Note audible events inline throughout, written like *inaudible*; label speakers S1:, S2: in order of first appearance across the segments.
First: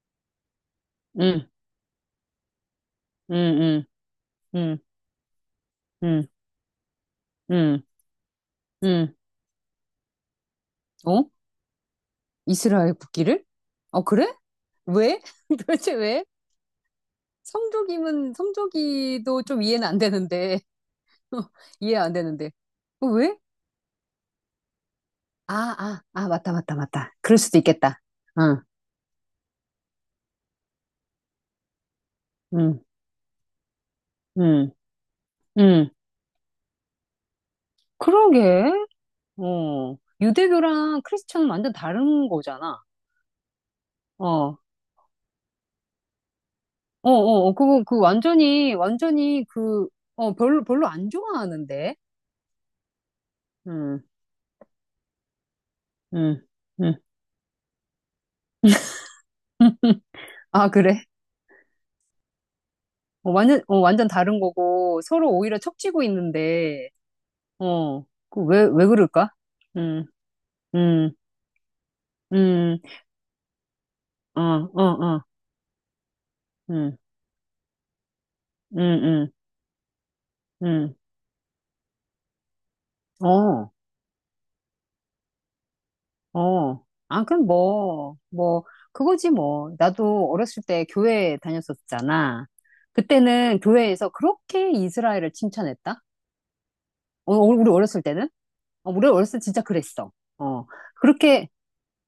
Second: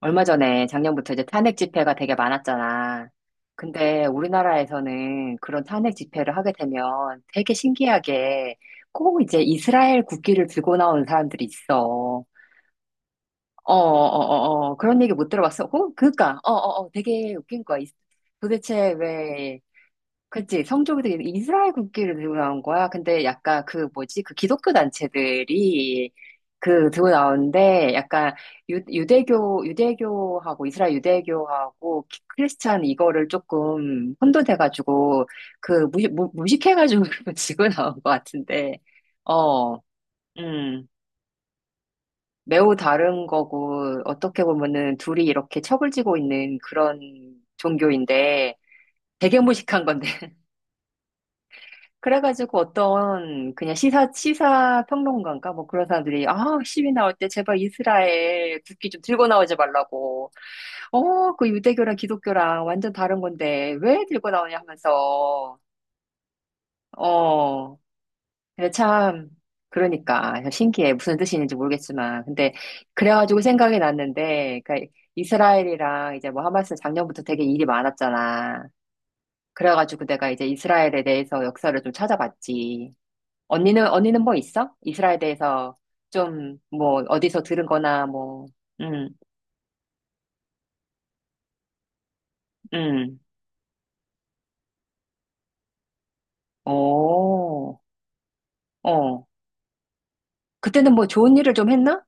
S1: 얼마 전에 작년부터 이제
S2: 응,
S1: 탄핵 집회가 되게 많았잖아.
S2: 응, 응,
S1: 근데
S2: 응,
S1: 우리나라에서는 그런 탄핵
S2: 응,
S1: 집회를 하게 되면 되게
S2: 응,
S1: 신기하게
S2: 응.
S1: 꼭 이제 이스라엘 국기를 들고 나오는
S2: 어?
S1: 사람들이 있어.
S2: 이스라엘 국기를?
S1: 어, 어,
S2: 어, 그래?
S1: 어, 어, 어. 그런 얘기
S2: 왜?
S1: 못 들어봤어?
S2: *laughs*
S1: 어?
S2: 도대체 왜?
S1: 그니까, 어, 어, 어, 되게 웃긴 거야.
S2: 성조기면,
S1: 도대체
S2: 성조기도
S1: 왜
S2: 좀 이해는 안 되는데.
S1: 그치, 성조기 되게 이스라엘
S2: *laughs* 이해 안
S1: 국기를 들고
S2: 되는데.
S1: 나온 거야.
S2: 어,
S1: 근데
S2: 왜?
S1: 약간 그 뭐지, 그 기독교
S2: 아, 아,
S1: 단체들이
S2: 아, 맞다, 맞다,
S1: 그 들고
S2: 맞다. 그럴 수도
S1: 나오는데
S2: 있겠다.
S1: 약간
S2: 응,
S1: 유대교, 유대교하고 이스라엘 유대교하고
S2: 응,
S1: 크리스찬 이거를 조금
S2: 응,
S1: 혼돈해가지고 그
S2: 응.
S1: 무식해가지고 *laughs* 지고 나온 것
S2: 그러게.
S1: 같은데, 어,
S2: 어.
S1: 음,
S2: 유대교랑 크리스천은 완전 다른
S1: 매우
S2: 거잖아.
S1: 다른 거고
S2: 어,
S1: 어떻게
S2: 어,
S1: 보면은 둘이 이렇게 척을 지고 있는 그런
S2: 어, 어. 그거, 그
S1: 종교인데
S2: 완전히,
S1: 되게
S2: 완전히
S1: 무식한
S2: 그,
S1: 건데.
S2: 어, 별로, 별로 안 좋아하는데.
S1: 그래가지고 어떤 그냥
S2: 응.
S1: 시사 평론가인가? 뭐 그런 사람들이,
S2: 응,
S1: 아, 시위
S2: 응.
S1: 나올 때 제발 이스라엘 국기 좀 들고 나오지 말라고.
S2: *laughs* 아, 그래?
S1: 어, 그 유대교랑 기독교랑 완전 다른
S2: 어, 완전,
S1: 건데
S2: 어,
S1: 왜
S2: 완전
S1: 들고
S2: 다른
S1: 나오냐
S2: 거고, 서로
S1: 하면서.
S2: 오히려 척지고 있는데,
S1: 어,
S2: 어, 그 왜,
S1: 근데
S2: 왜
S1: 참,
S2: 그럴까? 응,
S1: 그러니까. 신기해.
S2: 응,
S1: 무슨 뜻인지 모르겠지만. 근데
S2: 응,
S1: 그래가지고 생각이
S2: 어,
S1: 났는데,
S2: 어,
S1: 그러니까
S2: 어,
S1: 이스라엘이랑 이제 뭐 하마스
S2: 응,
S1: 작년부터 되게 일이 많았잖아.
S2: 응, 응,
S1: 그래가지고 내가 이제
S2: 응,
S1: 이스라엘에 대해서 역사를 좀 찾아봤지.
S2: 어,
S1: 언니는 뭐 있어? 이스라엘에 대해서 좀,
S2: 어.
S1: 뭐,
S2: 아,
S1: 어디서
S2: 그럼
S1: 들은 거나,
S2: 뭐,
S1: 뭐,
S2: 뭐,
S1: 음,
S2: 그거지 뭐. 나도 어렸을 때 교회 다녔었잖아.
S1: 음,
S2: 그때는 교회에서 그렇게 이스라엘을 칭찬했다? 어, 우리
S1: 오,
S2: 어렸을 때는? 어, 우리
S1: 어.
S2: 어렸을 때 진짜 그랬어. 어,
S1: 그때는 뭐 좋은
S2: 그렇게,
S1: 일을 좀 했나?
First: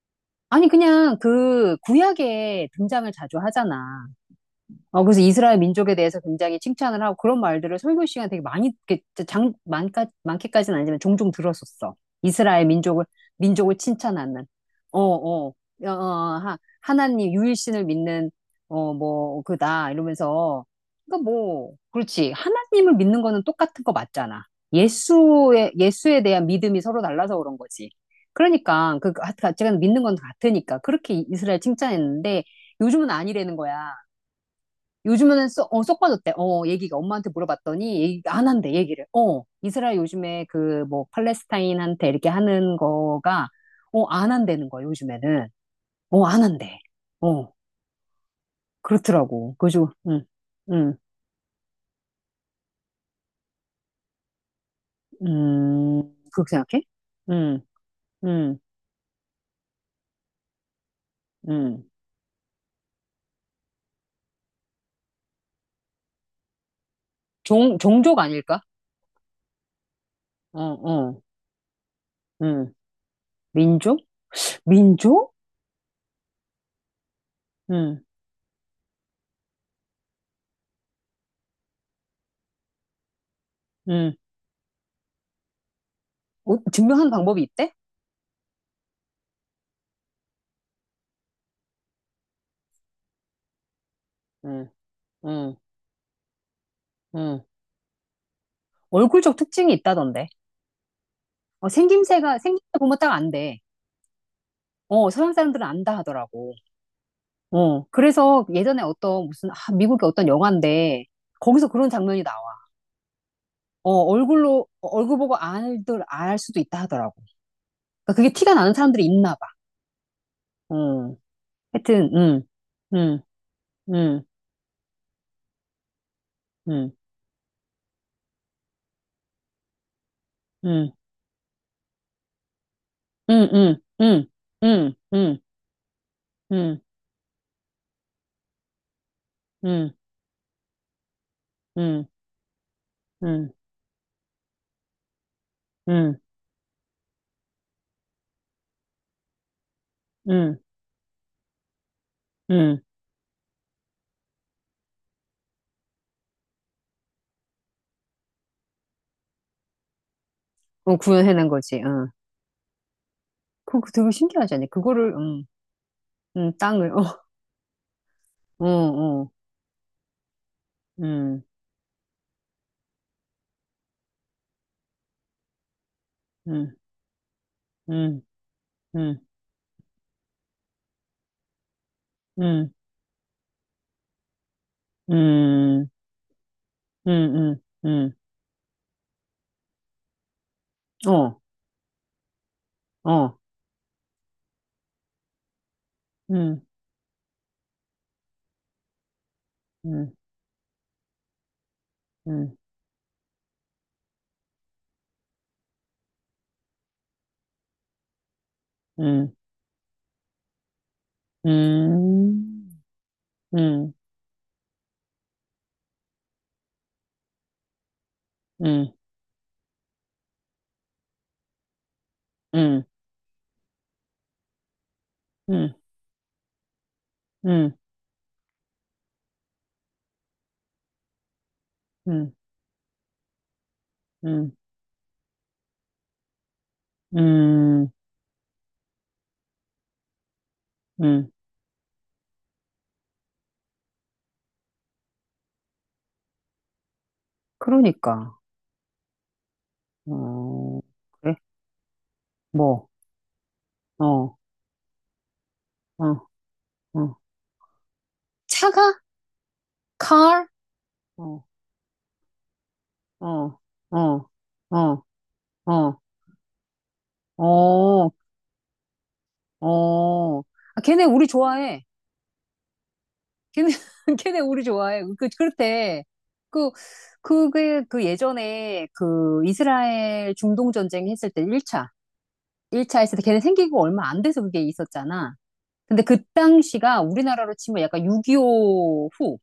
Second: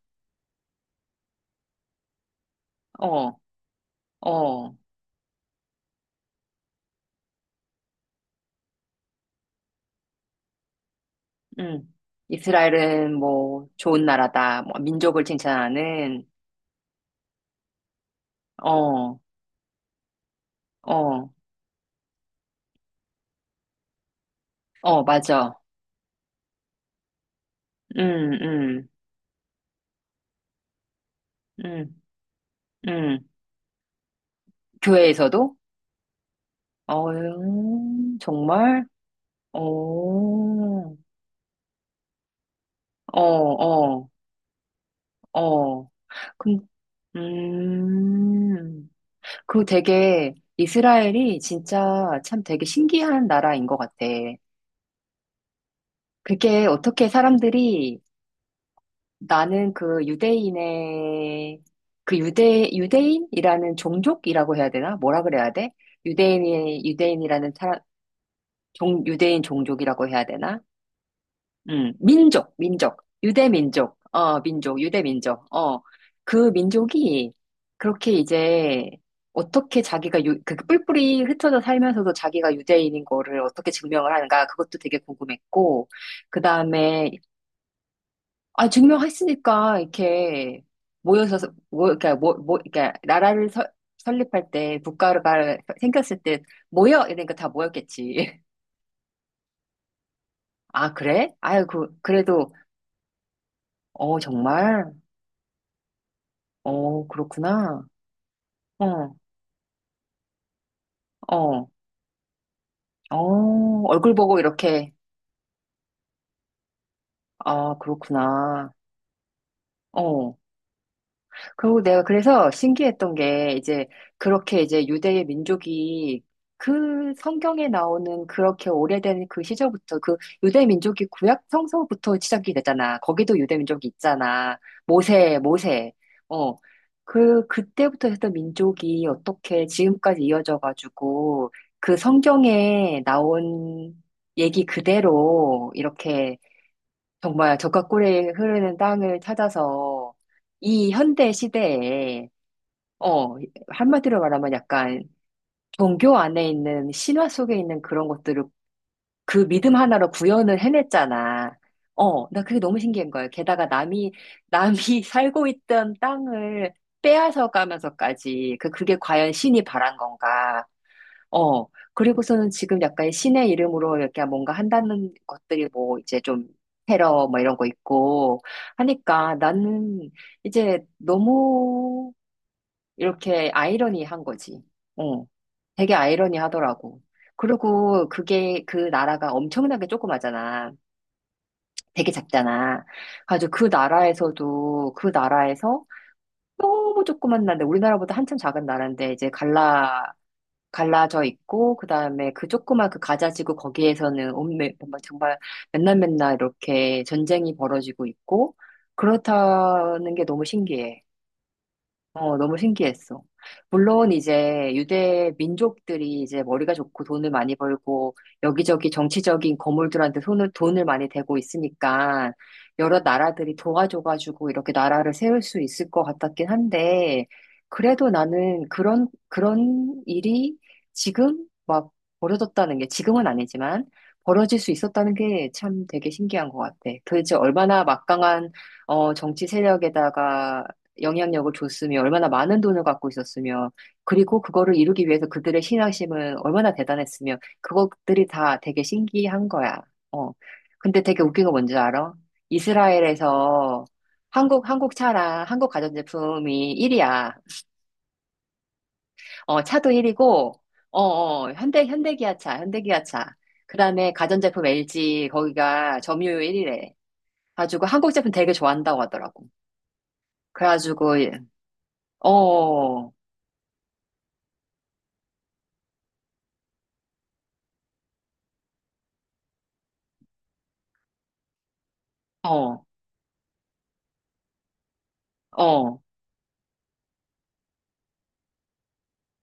S2: 아니, 그냥 그 구약에 등장을
S1: 어,
S2: 자주 하잖아.
S1: 어,
S2: 어, 그래서 이스라엘 민족에 대해서 굉장히 칭찬을 하고 그런 말들을 설교 시간 되게 많이, 이렇게 장, 많까, 많게까지는 아니지만 종종
S1: 음.
S2: 들었었어. 이스라엘 민족을,
S1: 이스라엘은 뭐
S2: 민족을
S1: 좋은
S2: 칭찬하는.
S1: 나라다. 뭐
S2: 어,
S1: 민족을
S2: 어, 어, 어,
S1: 칭찬하는,
S2: 하, 하나님, 유일신을 믿는, 어,
S1: 어,
S2: 뭐, 그다, 이러면서. 그러니까
S1: 어,
S2: 뭐, 그렇지. 하나님을 믿는 거는 똑같은 거 맞잖아.
S1: 어, 맞아.
S2: 예수에, 예수에 대한 믿음이 서로 달라서 그런 거지.
S1: 음, 음,
S2: 그러니까, 그, 가- 제가 믿는 건 같으니까. 그렇게 이스라엘
S1: 음,
S2: 칭찬했는데, 요즘은
S1: 음.
S2: 아니라는 거야. 요즘에는
S1: 교회에서도?
S2: 쏙, 어, 쏙 빠졌대. 어, 얘기가
S1: 어,
S2: 엄마한테 물어봤더니 얘기 안 한대,
S1: 정말?
S2: 얘기를. 어,
S1: 어,
S2: 이스라엘 요즘에 그
S1: 어,
S2: 뭐 팔레스타인한테 이렇게 하는 거가 어,
S1: 어,
S2: 안 한다는 거야, 요즘에는.
S1: 어.
S2: 어, 안 한대. 어,
S1: 음,
S2: 그렇더라고.
S1: 그
S2: 그래서
S1: 되게
S2: 음,
S1: 이스라엘이 진짜 참 되게 신기한 나라인 것 같아.
S2: 그렇게
S1: 그게
S2: 생각해?
S1: 어떻게
S2: 음,
S1: 사람들이
S2: 음,
S1: 나는 그 유대인의
S2: 음.
S1: 그 유대인이라는 종족이라고 해야 되나? 뭐라 그래야 돼? 유대인의 유대인이라는
S2: 종,
S1: 사람
S2: 종족 아닐까?
S1: 종 유대인 종족이라고 해야
S2: 어,
S1: 되나?
S2: 어, 음.
S1: 민족, 유대민족,
S2: 민족?
S1: 어, 민족,
S2: 민족?
S1: 유대민족, 어, 그 민족이
S2: 음,
S1: 그렇게 이제 어떻게 자기가 유, 그 뿔뿔이 흩어져 살면서도 자기가 유대인인 거를 어떻게 증명을
S2: 음.
S1: 하는가 그것도 되게 궁금했고, 그
S2: 어,
S1: 다음에,
S2: 증명하는 방법이 있대?
S1: 아, 증명했으니까 이렇게 모여서, 모, 그러니까, 모, 모, 그러니까 나라를 설립할
S2: 음,
S1: 때, 국가가
S2: 음,
S1: 생겼을 때 모여! 이러니까
S2: 음.
S1: 다 모였겠지. *laughs*
S2: 얼굴적 특징이 있다던데.
S1: 아, 그래? 아유,
S2: 어, 생김새가,
S1: 그래도,
S2: 생김새 보면 딱 안 돼.
S1: 어, 정말?
S2: 어, 서양 사람들은 안다 하더라고.
S1: 어, 그렇구나.
S2: 어, 그래서 예전에
S1: 어,
S2: 어떤 무슨, 아, 미국의 어떤 영화인데, 거기서
S1: 어,
S2: 그런 장면이 나와.
S1: 어,
S2: 어,
S1: 얼굴 보고
S2: 얼굴로, 어,
S1: 이렇게.
S2: 얼굴 보고 알들, 알 수도 있다 하더라고.
S1: 아,
S2: 그러니까 그게 티가
S1: 그렇구나.
S2: 나는 사람들이 있나 봐.
S1: 어,
S2: 어,
S1: 그리고 내가
S2: 하여튼,
S1: 그래서 신기했던
S2: 음,
S1: 게 이제
S2: 음,
S1: 그렇게 이제 유대의 민족이
S2: 음,
S1: 그 성경에 나오는 그렇게 오래된 그 시절부터 그 유대
S2: 음,
S1: 민족이 구약 성서부터 시작이 되잖아. 거기도
S2: 음,
S1: 유대
S2: 음,
S1: 민족이 있잖아.
S2: 음, 음,
S1: 모세.
S2: 음,
S1: 어.
S2: 음,
S1: 그 그때부터 했던 민족이 어떻게
S2: 음,
S1: 지금까지 이어져 가지고 그
S2: 음,
S1: 성경에
S2: 음, 음,
S1: 나온 얘기 그대로 이렇게 정말 적과 꿀이 흐르는 땅을 찾아서
S2: 음,
S1: 이 현대 시대에,
S2: 음,
S1: 어, 한마디로 말하면 약간 종교 안에 있는 신화 속에 있는 그런 것들을 그 믿음 하나로 구현을
S2: 어, 구현해낸
S1: 해냈잖아.
S2: 거지, 응.
S1: 어, 나 그게 너무 신기한 거야. 게다가
S2: 그거 되게
S1: 남이,
S2: 신기하지 않냐?
S1: 남이 *laughs*
S2: 그거를,
S1: 살고 있던 땅을
S2: 땅을, 어.
S1: 빼앗아 가면서까지,
S2: 응,
S1: 그게
S2: 응,
S1: 과연 신이 바란 건가.
S2: 응,
S1: 어, 그리고서는 지금 약간 신의 이름으로 이렇게 뭔가 한다는 것들이 뭐 이제 좀 테러 뭐 이런 거
S2: 응,
S1: 있고
S2: 응, 응,
S1: 하니까 나는 이제 너무
S2: 응,
S1: 이렇게 아이러니한 거지. 어,
S2: 응,
S1: 되게 아이러니하더라고.
S2: 응, 응,
S1: 그리고
S2: 응,
S1: 그게 그 나라가 엄청나게 조그마잖아.
S2: 어,
S1: 되게 작잖아.
S2: 어,
S1: 가지고 그 나라에서도 그 나라에서
S2: 응,
S1: 너무 조그만 나라인데 우리나라보다 한참 작은 나라인데 이제
S2: 응,
S1: 갈라져 있고 그다음에 그
S2: 응,
S1: 조그만 그 가자지구 거기에서는 온매 정말 정말 맨날 맨날 이렇게 전쟁이 벌어지고 있고
S2: 응,
S1: 그렇다는 게 너무 신기해.
S2: 응,
S1: 어, 너무
S2: 응,
S1: 신기했어.
S2: 응,
S1: 물론 이제 유대 민족들이 이제 머리가 좋고 돈을 많이 벌고 여기저기
S2: 응,
S1: 정치적인 거물들한테 돈을 많이 대고 있으니까
S2: 응,
S1: 여러 나라들이 도와줘가지고 이렇게 나라를 세울 수
S2: 응,
S1: 있을 것 같았긴 한데 그래도 나는 그런 일이 지금 막
S2: 응,
S1: 벌어졌다는 게 지금은 아니지만
S2: 응,
S1: 벌어질 수 있었다는 게 참 되게 신기한 것 같아. 도대체 얼마나
S2: 응,
S1: 막강한 어, 정치 세력에다가
S2: 응.
S1: 영향력을 줬으며 얼마나 많은 돈을 갖고 있었으며 그리고 그거를 이루기 위해서 그들의 신앙심은 얼마나 대단했으며 그것들이
S2: 그러니까,
S1: 다 되게 신기한 거야. 어.
S2: 어,
S1: 근데 되게
S2: 그래?
S1: 웃긴 거 뭔지 알아?
S2: 뭐,
S1: 이스라엘에서
S2: 어,
S1: 한국 차랑 한국
S2: 어,
S1: 가전제품이
S2: 어.
S1: 1위야.
S2: 차가?
S1: 어, 차도
S2: car?
S1: 1위고 어,
S2: 어,
S1: 어, 현대기아차, 현대기아차.
S2: 어,
S1: 그다음에
S2: 어,
S1: 가전제품
S2: 어,
S1: LG
S2: 어,
S1: 거기가 점유율 1위래. 가지고
S2: 어,
S1: 한국 제품 되게 좋아한다고 하더라고.
S2: 어. 아,
S1: 그래가지고
S2: 걔네 우리 좋아해.
S1: 어,
S2: 걔네, *laughs* 걔네 우리 좋아해. 그, 그렇대. 그, 그게, 그 예전에 그 이스라엘 중동 전쟁 했을 때 1차.
S1: 어,
S2: 일차 했을 때 걔네 생기고 얼마 안 돼서 그게 있었잖아.
S1: 어.
S2: 근데 그 당시가 우리나라로 치면 약간 6.25 후,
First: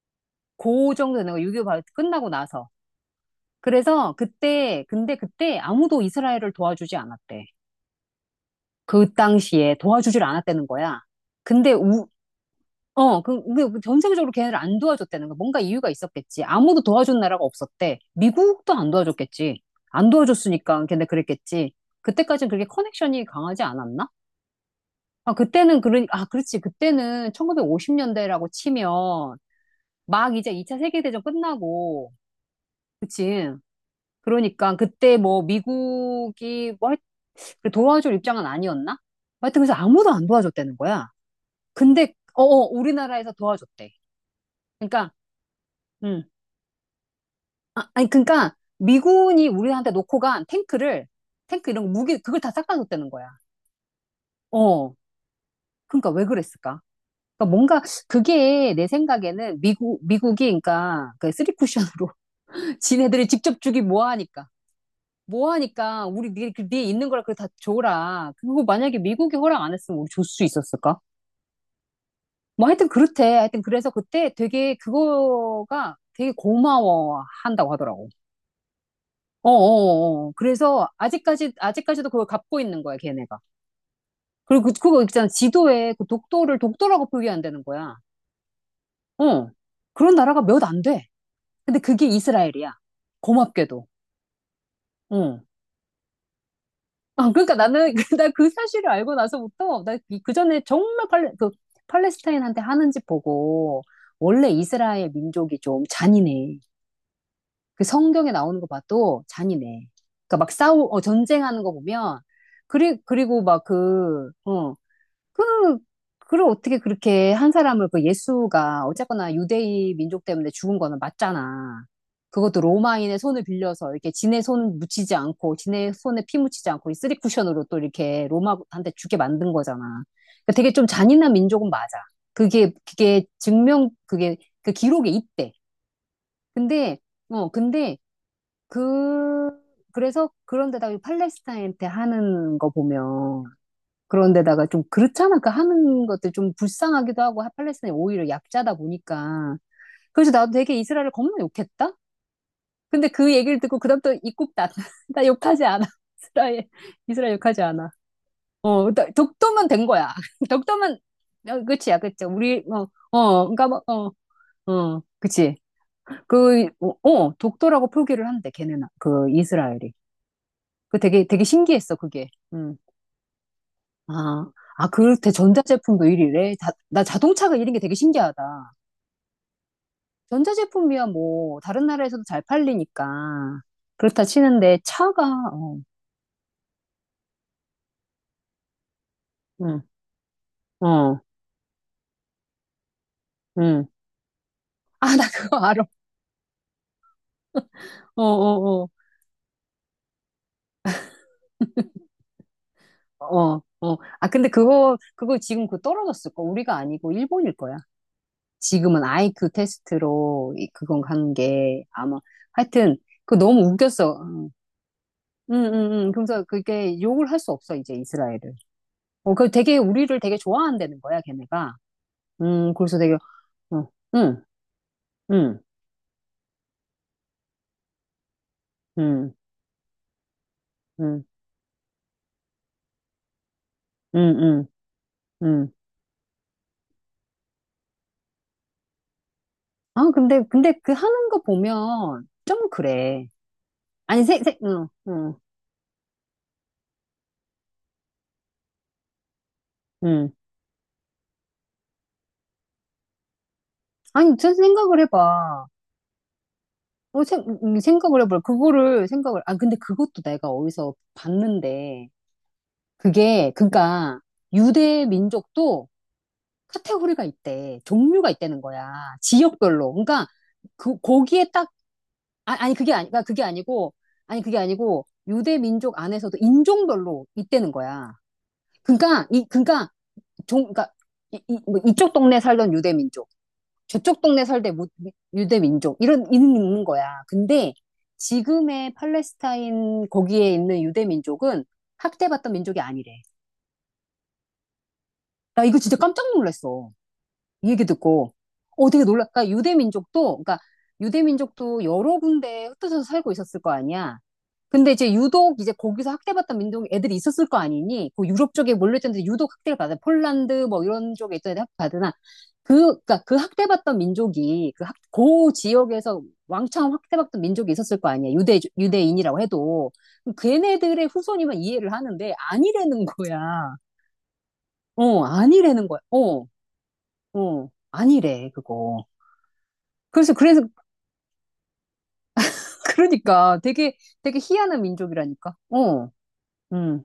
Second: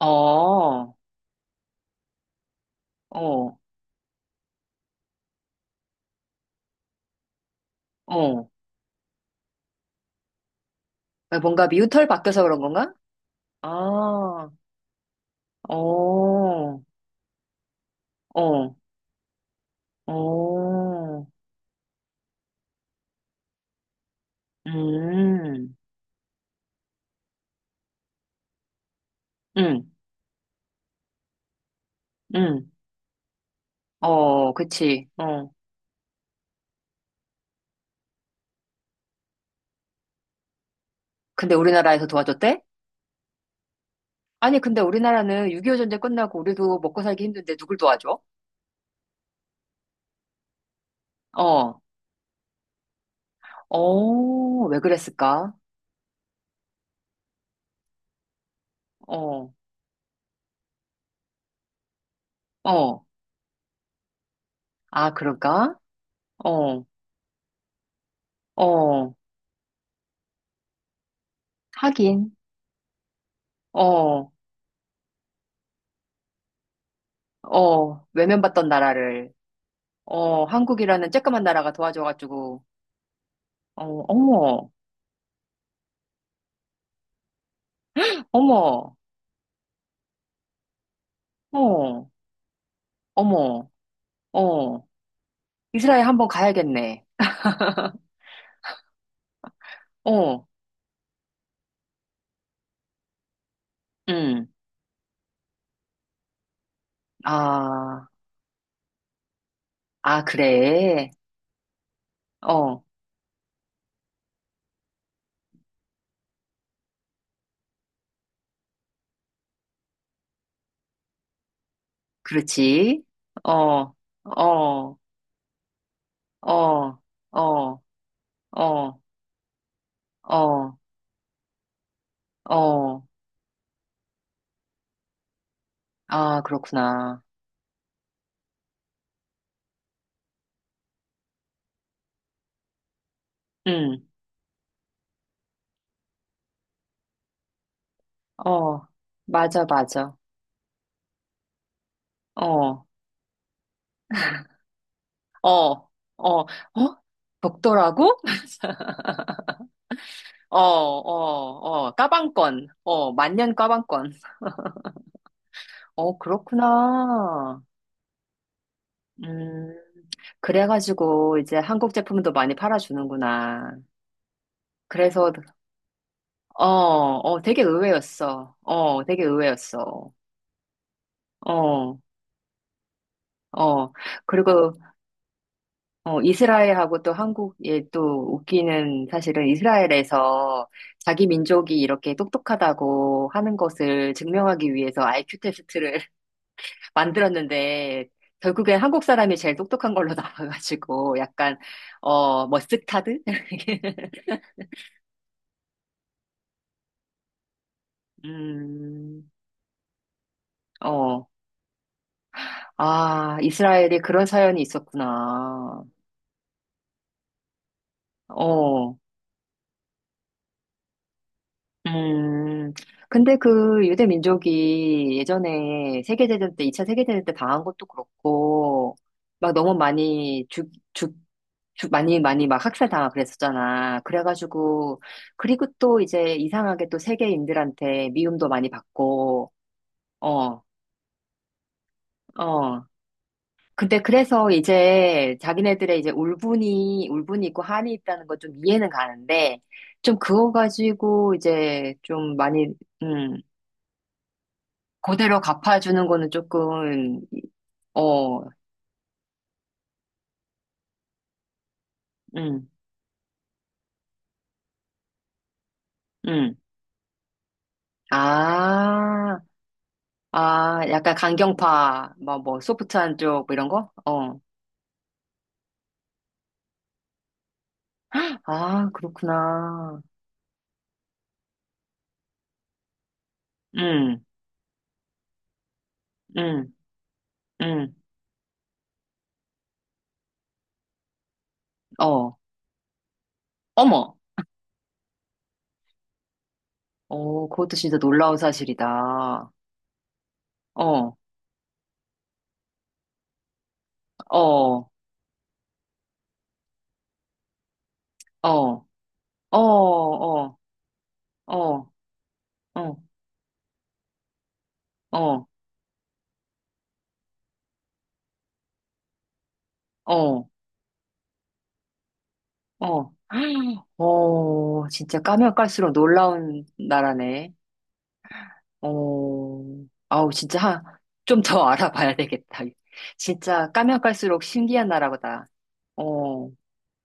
S1: 어,
S2: 그 정도 되는 거, 6.25 바로 끝나고 나서.
S1: 어,
S2: 그래서 그때, 근데 그때 아무도 이스라엘을 도와주지 않았대.
S1: 어.
S2: 그 당시에 도와주질 않았다는 거야.
S1: 아, 뭔가
S2: 근데
S1: 미우털
S2: 우-
S1: 바뀌어서 그런 건가?
S2: 어, 그, 그, 전세계적으로
S1: 아,
S2: 걔네를 안 도와줬다는 거. 뭔가 이유가 있었겠지.
S1: 어,
S2: 아무도 도와준 나라가 없었대.
S1: 어,
S2: 미국도 안 도와줬겠지. 안 도와줬으니까 걔네
S1: 어,
S2: 그랬겠지. 그때까지는 그렇게 커넥션이 강하지 않았나? 아,
S1: 음,
S2: 그때는, 그러, 아, 그렇지. 그때는 1950년대라고 치면
S1: 음,
S2: 막 이제 2차 세계대전 끝나고,
S1: 음.
S2: 그치.
S1: 어,
S2: 그러니까
S1: 그치.
S2: 그때 뭐
S1: 어.
S2: 미국이 뭐 하여- 그 도와줄 입장은 아니었나? 하여튼 그래서 아무도 안 도와줬다는 거야.
S1: 근데 우리나라에서
S2: 근데, 어,
S1: 도와줬대?
S2: 어, 우리나라에서 도와줬대.
S1: 아니, 근데
S2: 그러니까,
S1: 우리나라는 6.25 전쟁
S2: 음.
S1: 끝나고 우리도 먹고 살기 힘든데 누굴
S2: 아, 아니,
S1: 도와줘?
S2: 그러니까 미군이 우리한테 놓고 간 탱크를, 탱크
S1: 어,
S2: 이런 거, 무기, 그걸 다 싹다 줬다는 거야.
S1: 어, 왜
S2: 어.
S1: 그랬을까?
S2: 그러니까 왜 그랬을까? 그러니까 뭔가 그게 내
S1: 어,
S2: 생각에는 미국, 미국이 그러니까 그 쓰리쿠션으로 *laughs*
S1: 어.
S2: 지네들이 직접 주기 뭐하니까.
S1: 아, 그럴까?
S2: 뭐하니까 우리 네, 그 뒤에
S1: 어,
S2: 있는 거라 그걸 다 줘라. 그거 만약에
S1: 어.
S2: 미국이 허락 안 했으면 우리 줄 수 있었을까?
S1: 하긴,
S2: 뭐 하여튼 그렇대. 하여튼 그래서
S1: 어,
S2: 그때 되게 그거가 되게 고마워한다고
S1: 어.
S2: 하더라고.
S1: 외면받던 나라를.
S2: 어어어.
S1: 어,
S2: 그래서
S1: 한국이라는 쬐끄만
S2: 아직까지,
S1: 나라가
S2: 아직까지도 그걸 갚고
S1: 도와줘가지고,
S2: 있는 거야, 걔네가.
S1: 어,
S2: 그리고
S1: 어머,
S2: 그, 그거 있잖아. 지도에 그 독도를 독도라고 표기한다는 거야.
S1: 어머,
S2: 어. 그런 나라가 몇 안 돼. 근데 그게
S1: 어,
S2: 이스라엘이야.
S1: 어머,
S2: 고맙게도.
S1: 어,
S2: 어.
S1: 이스라엘 한번 가야겠네.
S2: 아, 그러니까 나는, *laughs* 나 그 사실을 알고 나서부터, 나 그
S1: 어,
S2: 전에 정말 팔레, 그, 팔레스타인한테 하는 짓 보고,
S1: 음,
S2: 원래 이스라엘 민족이 좀 잔인해. 그
S1: 아,
S2: 성경에 나오는 거 봐도 잔인해.
S1: 아,
S2: 그러니까 막 싸우, 어,
S1: 그래.
S2: 전쟁하는 거 보면,
S1: 어,
S2: 그리, 그리고 막 그, 어, 그, 그걸 어떻게 그렇게 한 사람을 그 예수가 어쨌거나 유대인 민족 때문에 죽은 거는 맞잖아. 그것도
S1: 그렇지.
S2: 로마인의 손을 빌려서
S1: 어,
S2: 이렇게 지네 손
S1: 어,
S2: 묻히지 않고 지네 손에 피 묻히지 않고 이
S1: 어,
S2: 쓰리 쿠션으로 또
S1: 어,
S2: 이렇게 로마한테
S1: 어,
S2: 주게 만든 거잖아. 그러니까 되게
S1: 어,
S2: 좀 잔인한 민족은 맞아. 그게
S1: 어,
S2: 그게 증명 그게 그 기록에 있대.
S1: 아,
S2: 근데
S1: 그렇구나.
S2: 어 근데 그 그래서 그런데다가 이 팔레스타인한테 하는 거 보면
S1: 음,
S2: 그런데다가 좀 그렇잖아. 그 하는 것들 좀 불쌍하기도 하고 팔레스타인이 오히려 약자다
S1: 어,
S2: 보니까.
S1: 맞아, 맞아.
S2: 그래서 나도 되게 이스라엘을 겁나 욕했다.
S1: 어,
S2: 근데 그 얘기를 듣고 그다음부터 입국 나, *laughs* 나
S1: 어,
S2: 욕하지 않아.
S1: 어,
S2: *laughs*
S1: 어?
S2: 이스라엘, 이스라엘 욕하지 않아.
S1: 독도라고?
S2: 어, 나- 독도만 된 거야. *laughs*
S1: 어, 어,
S2: 독도만, 어,
S1: 어,
S2: 그치야, 그치. 우리,
S1: 까방권.
S2: 어,
S1: 어,
S2: 어,
S1: 만년
S2: 그니까 뭐, 어,
S1: 까방권.
S2: 어, 그치.
S1: 어,
S2: 그, 어, 어,
S1: 그렇구나.
S2: 독도라고 표기를 한대, 걔네는. 그
S1: 음,
S2: 이스라엘이. 그 되게,
S1: 그래가지고
S2: 되게
S1: 이제 한국
S2: 신기했어, 그게.
S1: 제품도 많이
S2: 음.
S1: 팔아주는구나.
S2: 아, 아, 그렇대.
S1: 그래서,
S2: 전자제품도 이위래
S1: 어,
S2: 다, 나
S1: 어,
S2: 자동차가 이
S1: 되게
S2: 위인 게 되게 신기하다.
S1: 의외였어. 어, 되게 의외였어.
S2: 전자제품이야, 뭐, 다른
S1: 어,
S2: 나라에서도 잘 팔리니까.
S1: 어.
S2: 그렇다
S1: 그리고,
S2: 치는데, 차가, 어,
S1: 어, 이스라엘하고 또 한국이 또 웃기는 사실은
S2: 응,
S1: 이스라엘에서
S2: 어,
S1: 자기 민족이 이렇게 똑똑하다고 하는
S2: 응.
S1: 것을 증명하기 위해서
S2: 아, 나
S1: IQ
S2: 그거 알아.
S1: 테스트를 만들었는데
S2: 어,
S1: 결국엔
S2: 어, 어,
S1: 한국 사람이 제일 똑똑한 걸로 *laughs* 나와가지고 약간 어 머스타드?
S2: 어, 어.
S1: *laughs*
S2: 아, 근데 그거, 그거 지금 그 떨어졌을 거. 우리가 아니고 일본일 거야. 지금은
S1: 음,
S2: 아이큐 테스트로 이- 그건
S1: 어,
S2: 간 게, 아마. 하여튼,
S1: 아
S2: 그거 너무
S1: 이스라엘이
S2: 웃겼어.
S1: 그런 사연이
S2: 응, 응,
S1: 있었구나.
S2: 응. 그래서 그게 욕을 할 수 없어, 이제 이스라엘을.
S1: 어.
S2: 어, 그 되게 우리를 되게 좋아한다는 거야, 걔네가.
S1: 음,
S2: 그래서 되게,
S1: 근데 그
S2: 어,
S1: 유대
S2: 응,
S1: 민족이
S2: 응,
S1: 예전에 세계대전 때, 2차 세계대전 때 당한 것도 그렇고,
S2: 응,
S1: 막 너무 많이
S2: 응,
S1: 많이 막 학살당하고 그랬었잖아.
S2: 응, 응,
S1: 그래가지고, 그리고
S2: 응.
S1: 또 이제 이상하게 또 세계인들한테 미움도 많이 받고,
S2: 아, 근데,
S1: 어,
S2: 근데 그 하는 거 보면 좀
S1: 어.
S2: 그래.
S1: 근데
S2: 아니, 세,
S1: 그래서
S2: 세, 응, 응,
S1: 이제 자기네들의 이제 울분이 있고 한이 있다는 건 좀 이해는 가는데, 좀
S2: 응.
S1: 그거 가지고 이제 좀 많이, 음.
S2: 아니, 저 생각을
S1: 그대로
S2: 해봐.
S1: 갚아주는 거는 조금,
S2: 어, 생, 생각을
S1: 어,
S2: 해봐. 그거를 생각을, 아, 근데 그것도 내가 어디서 봤는데,
S1: 음,
S2: 그게, 그니까, 유대 민족도
S1: 음.
S2: 카테고리가 있대. 종류가 있다는 거야.
S1: 아,
S2: 지역별로. 그러니까,
S1: 아,
S2: 그,
S1: 약간
S2: 거기에 딱
S1: 강경파, 뭐,
S2: 아,
S1: 뭐,
S2: 아니 그게 아니
S1: 소프트한
S2: 그러니까 그게
S1: 쪽뭐 이런 거?
S2: 아니고
S1: 어.
S2: 아니 그게 아니고 유대 민족 안에서도 인종별로 있다는 거야.
S1: 아,
S2: 그러니까 이 그러니까
S1: 그렇구나.
S2: 종 그러니까 이, 이, 뭐 이쪽 동네 살던 유대 민족, 저쪽
S1: 음,
S2: 동네 살던 무- 유대 민족 이런 이는
S1: 음,
S2: 있는 거야. 근데
S1: 음,
S2: 지금의 팔레스타인 거기에 있는 유대 민족은
S1: 어.
S2: 학대받던 민족이 아니래.
S1: 어머!
S2: 나 이거 진짜 깜짝 놀랐어.
S1: 어,
S2: 이
S1: 그것도
S2: 얘기
S1: 진짜
S2: 듣고
S1: 놀라운
S2: 어 되게 놀랄까
S1: 사실이다.
S2: 유대 민족도 그러니까
S1: 어,
S2: 유대 민족도 여러 군데 흩어져서 살고 있었을 거 아니야.
S1: 어, 어,
S2: 근데 이제 유독 이제 거기서 학대받던 민족 애들이 있었을 거 아니니 그
S1: 어,
S2: 유럽 쪽에
S1: 어,
S2: 몰려있던데 유독 학대를 받아
S1: 어,
S2: 폴란드 뭐 이런 쪽에 있던 애들
S1: 어,
S2: 학대받으나 그
S1: 어,
S2: 그러니까 그 학대받던 민족이 그 학, 그 지역에서 왕창 학대받던 민족이 있었을 거 아니야 유대 유대인이라고 해도
S1: 어,
S2: 걔네들의 후손이면 이해를 하는데 아니라는
S1: 어.
S2: 거야
S1: *gasps* 어, 진짜
S2: 어
S1: 까면
S2: 아니라는
S1: 깔수록
S2: 거야 어
S1: 놀라운 나라네.
S2: 어, 아니래 그거
S1: 어, 아우,
S2: 그래서 그래서
S1: 진짜 좀 더 *laughs* 알아봐야 되겠다.
S2: 그러니까
S1: 진짜
S2: 되게
S1: 까면
S2: 되게
S1: 깔수록
S2: 희한한
S1: 신기한 나라보다.
S2: 민족이라니까 어
S1: 어.
S2: 음.